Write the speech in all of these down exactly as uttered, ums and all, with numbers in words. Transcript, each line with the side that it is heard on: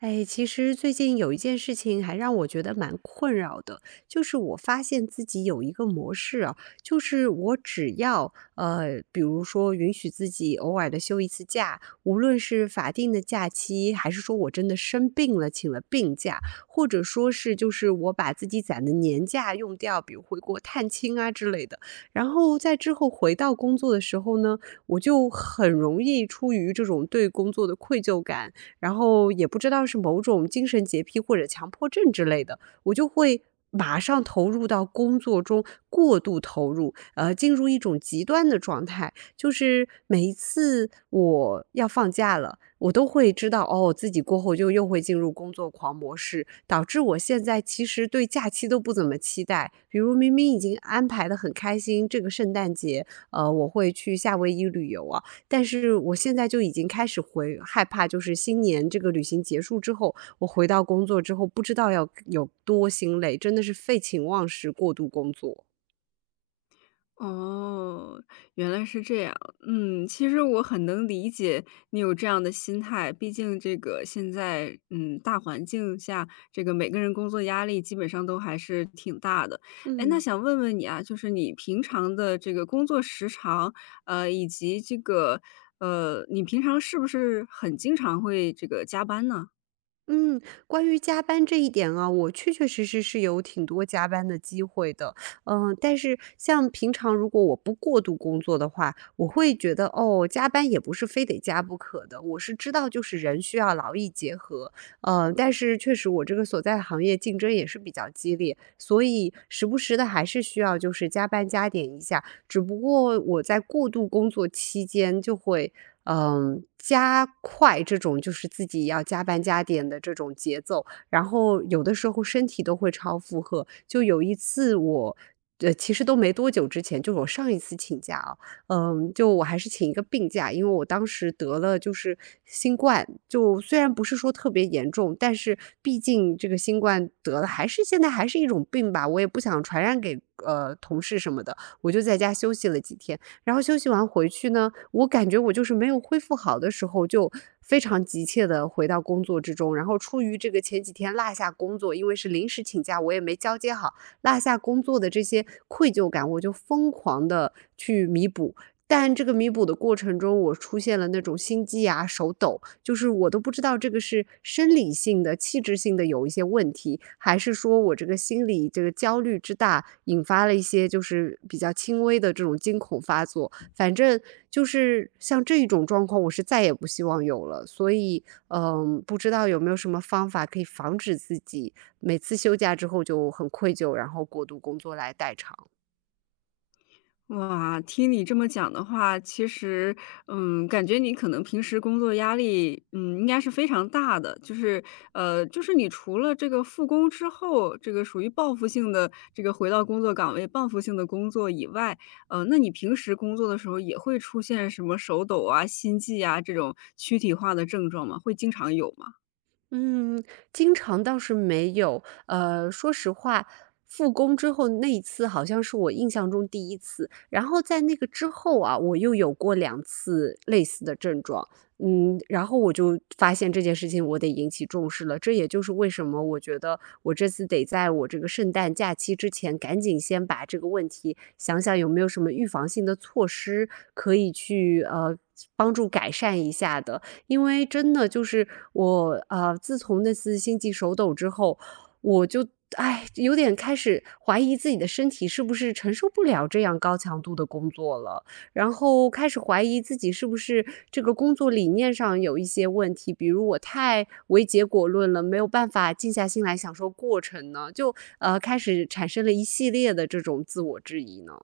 right: 哎，其实最近有一件事情还让我觉得蛮困扰的。就是我发现自己有一个模式啊，就是我只要，呃，比如说允许自己偶尔地休一次假，无论是法定的假期，还是说我真的生病了，请了病假，或者说是就是我把自己攒的年假用掉，比如回国探亲啊之类的。然后再之后回到工作的时候呢，我就很容易出于这种对工作的愧疚感，然后也不知道是某种精神洁癖或者强迫症之类的，我就会马上投入到工作中过度投入，而进入一种极端的状态。就是每一次我要放假了，我都会知道哦，自己过后就又会进入工作狂模式，导致我现在其实对假期都不怎么期待。比如明明已经安排得很开心，这个圣诞节，呃，我会去夏威夷旅游啊，但是我现在就已经开始回害怕，就是新年这个旅行结束之后，我回到工作之后，不知道要有多心累，真的是废寝忘食过度工作。
left: 哦，原来是这样，嗯。其实我很能理解你有这样的心态，毕竟这个现在，嗯，大环境下这个每个人工作压力基本上都还是挺大的。诶，那
right: 嗯。
left: 想问问你啊，就是你平常的这个工作时长，呃，以及这个，呃，你平常是不是很经常会这个加班呢？
right: 嗯，关于加班这一点啊，我确确实实是有挺多加班的机会的。嗯，但是像平常如果我不过度工作的话，我会觉得，哦，加班也不是非得加不可的，我是知道就是人需要劳逸结合，呃，但是确实我这个所在行业竞争也是比较激烈，所以时不时地还是需要就是加班加点一下，只不过我在过度工作期间就会，嗯，加快这种就是自己要加班加点的这种节奏，然后有的时候身体都会超负荷。就有一次我呃，其实都没多久之前就我上一次请假啊，嗯，就我还是请一个病假，因为我当时得了就是新冠，就虽然不是说特别严重，但是毕竟这个新冠得的还是现在还是一种病吧，我也不想传染给，呃，同事什么的，我就在家休息了几天。然后休息完回去呢，我感觉我就是没有恢复好的时候，就非常急切地回到工作之中，然后出于这个前几天落下工作，因为是临时请假，我也没交接好，落下工作的这些愧疚感，我就疯狂地去弥补。但这个弥补的过程中我出现了那种心悸啊，手抖，就是我都不知道这个是生理性的器质性的有一些问题，还是说我这个心里，这个焦虑之大，引发了一些就是比较轻微的这种惊恐发作。反正就是像这种状况，我是再也不希望有了，所以，嗯，不知道有没有什么方法可以防止自己每次休假之后就很愧疚，然后过度工作来代偿。
left: 哇，听你这么讲的话，其实，嗯，感觉你可能平时工作压力，嗯，应该是非常大的。就是，呃，就是你除了这个复工之后，这个属于报复性地这个回到工作岗位，报复性地工作以外，呃，那你平时工作的时候，也会出现什么手抖啊、心悸呀，这种躯体化的症状吗？会经常有吗？
right: 嗯，经常倒是没有。呃，说实话，复工之后那一次，好像是我印象中第一次，然后在那个之后啊，我又有过两次类似的症状。嗯，然后我就发现这件事情，我得引起重视了。这也就是为什么我觉得，我这次得在我这个圣诞假期之前，赶紧先把这个问题，想想有没有什么预防性的措施可以去，呃，帮助改善一下的。因为真的就是，我，呃，自从那次心悸手抖之后，我就，唉，有点开始怀疑自己的身体是不是承受不了这样高强度的工作了？然后开始怀疑自己，是不是这个工作理念上有一些问题？比如我太为结果论了，没有办法静下心来享受过程呢，就，呃，开始产生了一系列的这种自我质疑呢。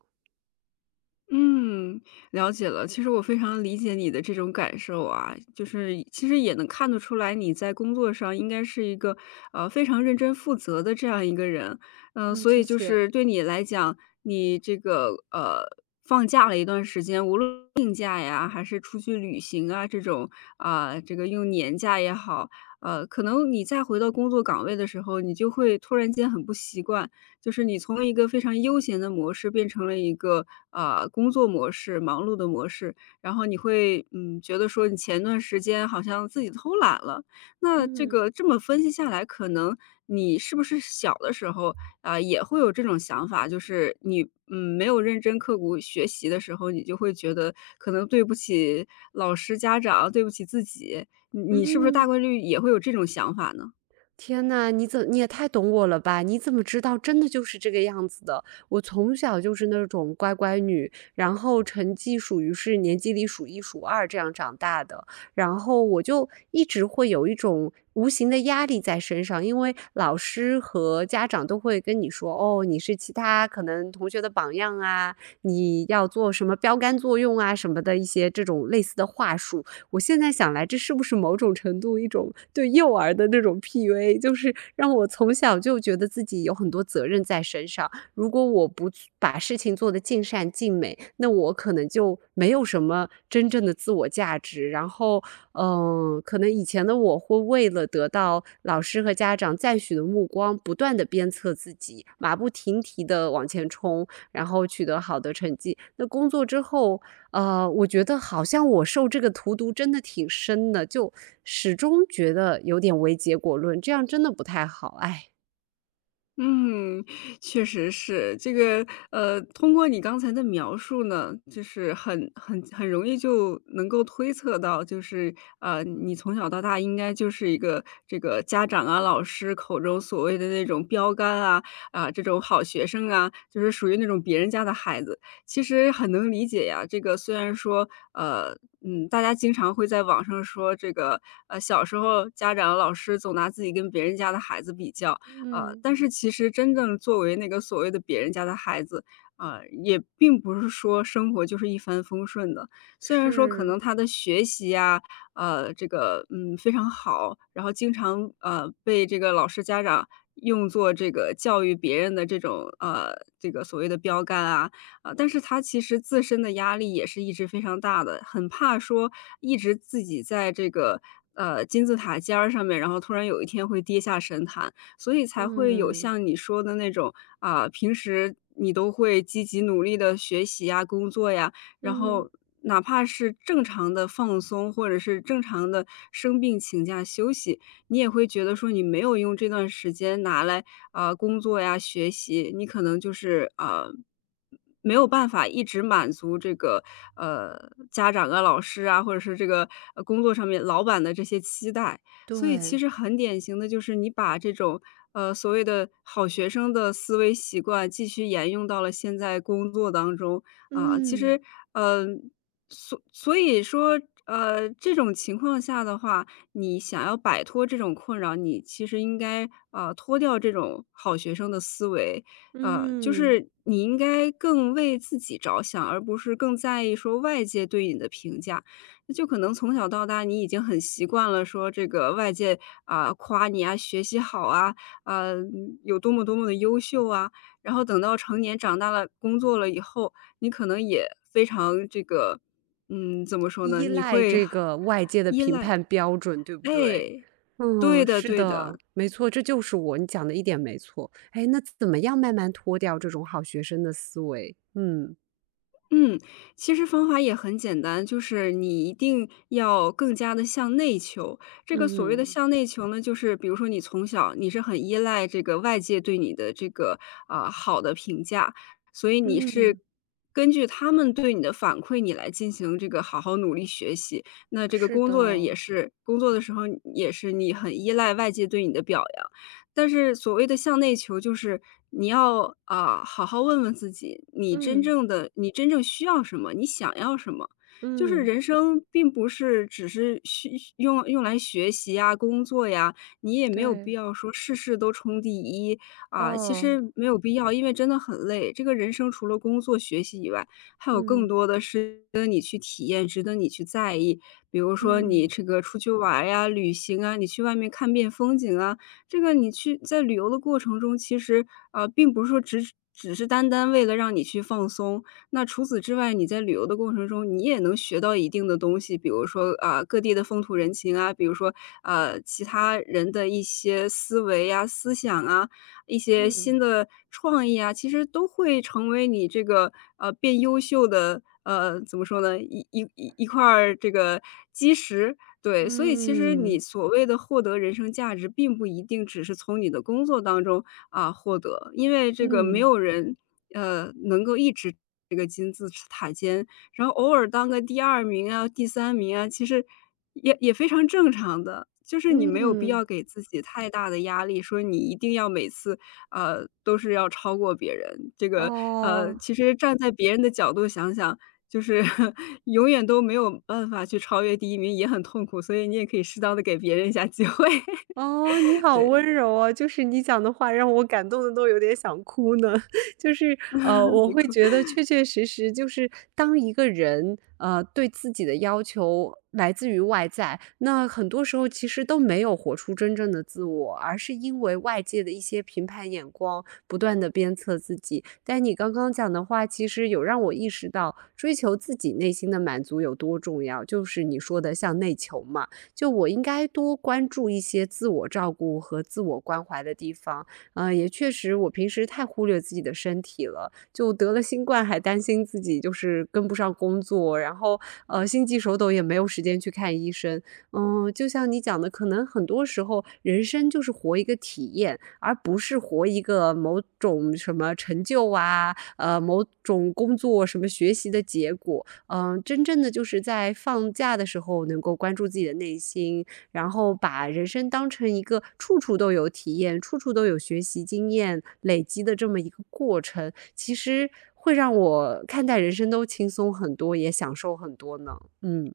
left: 嗯，了解了。其实我非常理解你的这种感受啊。就是其实也能看得出来你在工作上应该是一个，呃，非常认真负责的这样一个人。呃，
right: 嗯，
left: 所
right: 谢
left: 以就
right: 谢。
left: 是对你来讲，你这个，呃，放假了一段时间，无论病假呀，还是出去旅行啊，这种，嗯，这个用年假也好。呃，可能你再回到工作岗位的时候，你就会突然间很不习惯。就是你从一个非常悠闲的模式变成了一个，呃，工作模式，忙碌的模式，然后你会，嗯，觉得说你前段时间好像自己偷懒了。那这
right: 嗯。
left: 个这么分析下来，可能你是不是小的时候，呃，也会有这种想法，就是你，嗯，没有认真刻苦学习的时候，你就会觉得，可能对不起老师家长，对不起自己。你你是不是大
right: 嗯。
left: 概率也会有这种想法呢？
right: 天呐，你怎你也太懂我了吧，你怎么知道真的就是这个样子的。我从小就是那种乖乖女，然后成绩属于是年级里数一数二这样长大的。然后我就一直会有一种无形的压力在身上，因为老师和家长都会跟你说：“哦，你是其他可能同学的榜样啊，你要做什么标杆作用啊”，什么的一些这种类似的话术。我现在想来这是不是某种程度一种对幼儿的那种 PUA，就是让我从小就觉得自己有很多责任在身上，如果我不去把事情做得尽善尽美，那我可能就没有什么真正的自我价值。然后，嗯，可能以前的我会为了得到老师和家长赞许的目光，不断的鞭策自己，马不停蹄地往前冲，然后取得好的成绩。那工作之后，嗯，我觉得好像我受这个荼毒真的挺深的，就始终觉得有点唯结果论，这样真的不太好，哎。
left: 嗯，确实是。这个，呃，通过你刚才的描述呢，就是很很很容易就能够推测到就是，呃，你从小到大应该就是一个这个家长啊，老师口中所谓的那种标杆啊，啊，这种好学生啊，就是属于那种别人家的孩子。其实很能理解呀，这个虽然说，呃，嗯，大家经常会在网上说这个，呃，小时候家长和老师总拿自己跟别人家的孩子比较，啊，
right: 嗯。
left: 但是其实真正作为那个所谓的别人家的孩子，啊，也并不是说生活就是一帆风顺的。虽然说可
right: 是。
left: 能他的学习呀，啊，这个，嗯，非常好，然后经常，呃，被这个老师家长用作这个教育别人的这种，啊，这个所谓的标杆啊，呃，但是他其实自身的压力也是一直非常大的。很怕说一直自己在这个，呃，金字塔尖儿上面，然后突然有一天会跌下神坛，所以才会有
right: 嗯。
left: 像你说的那种，啊，平时你都会积极努力地学习呀、工作呀，然
right: 嗯。
left: 后哪怕是正常地放松，或者是正常地生病请假休息，你也会觉得说你没有用这段时间拿来，呃，工作呀，学习，你可能就是，啊，没有办法一直满足这个，呃，家长啊、老师啊，或者是这个，呃，工作上面老板的这些期待，所以其
right: 对。
left: 实很典型的就是，你把这种，呃，所谓的好学生的思维习惯继续沿用到了现在工作当中，啊。其
right: 嗯。
left: 实，嗯，所所以说，呃，这种情况下的话，你想要摆脱这种困扰，你其实应该，啊，脱掉这种好学生的思维，啊，就
right: 嗯。
left: 是你应该更为自己着想，而不是更在意说，外界对你的评价，就可能从小到大你已经很习惯了说这个外界，啊，夸你呀，学习好啊，啊，嗯，有多么多么地优秀啊，然后等到成年长大了工作了以后，你可能也，非常这个，嗯，怎么说呢？
right: 依
left: 你
right: 赖
left: 会
right: 这个，外界的
left: 依
right: 评
left: 赖
right: 判标准，对不对？
left: 哎，对
right: 嗯，
left: 的
right: 是
left: 对
right: 的，
left: 的。
right: 没错，这就是我，你讲的一点没错。诶，那怎么样慢慢脱掉这种好学生的思维？嗯。
left: 嗯，其实方法也很简单，就是你一定要，更加地向内求。这个所谓的
right: 嗯。
left: 向内求呢，就是比如说你从小你是很依赖这个外界对你的这个，呃，好的评价，所以你是，
right: 嗯。
left: 根据他们对你的反馈，你来进行这个好好努力学习。那这个
right: 是
left: 工作也
right: 的。
left: 是，工作的时候也是，你很依赖外界对你的表扬。但是所谓的向内求就是，你要，啊，好好问问自己，你真
right: 嗯。
left: 正的你真正需要什么？你想要什么？就是
right: 嗯。
left: 人生并不是只是学用用来学习呀，工作呀、你也没有必
right: 对。
left: 要说事事都冲第一，啊，其
right: 哦。
left: 实没有必要，因为真的很累。这个人生除了工作学习以外，还有更
right: 嗯。
left: 多的事，值得你去体验，值得你去在意。比如说你
right: 嗯。
left: 这个出去玩儿呀，旅行啊、你去外面看遍风景啊。这个你去在旅游的过程中，其实，呃，并不是说只是只是单单为了让你去放松。那除此之外，你在旅游的过程中，你也能学到一定的东西，比如说，啊，各地的风土人情啊；比如说，啊，其他人的一些思维呀，思想啊、一些，
right: 嗯。
left: 新的创意啊；其实都会成为你这个，呃，变优秀的呃，怎么说呢？一一一块儿这个基石。对，所以其实你
right: 嗯。
left: 所谓的获得人生价值并不一定只是从你的工作当中，啊，获得。因为这个没
right: 嗯。
left: 有人，呃，能够一直这个金字塔尖，然后偶尔当个第二名啊，第三名啊，其实，也也非常正常的，就是你没有必
right: 嗯。
left: 要给自己太大的压力，说你一定要每次，呃，都是要超过别人。这个，呃，
right: 哦。
left: 其实站在别人的角度想想，就是，永远都没有办法去超越第一名也很痛苦，所以你也可以适当地给别人一下，机会。
right: 哦，你 好温
left: 对。
right: 柔啊，就是你讲的话让我感动得都有点想哭呢。就是，呃，我
left: 别
right: 会
left: 哭。
right: 觉得 确确实实就是，当一个人，呃，对自己的要求，来自于外在，那很多时候其实都没有活出真正的自我，而是因为外界的一些评判眼光，不断地鞭策自己。但你刚刚讲的话，其实有让我意识到，追求自己内心的满足有多重要，就是你说的向内求嘛，就我应该多关注一些自我照顾和自我关怀的地方。呃，也确实我平时太忽略自己的身体了，就得了新冠，还担心自己就是，跟不上工作，然后，呃，心悸手抖也没有时间去看医生。嗯，就像你讲的，可能很多时候人生就是活一个体验，而不是活一个某种什么成就啊，呃，某种工作什么学习的结果。嗯，真正的就是在放假的时候，能够关注自己的内心，然后把人生当成一个处处都有体验，处处都有学习经验，累积的这么一个过程。其实会让我看待人生都轻松很多，也享受很多呢，嗯。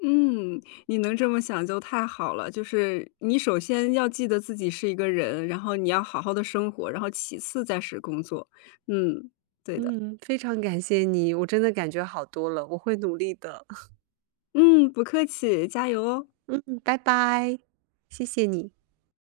left: 嗯，你能这么想就太好了。就是，你首先要记得自己是一个人，然后你要好好地生活，然后其次再是工作。嗯。对的。
right: 嗯，非常感谢你，我真的感觉好多了，我会努力的。
left: 嗯，不客气，加油哦。
right: 嗯，拜拜。谢谢你。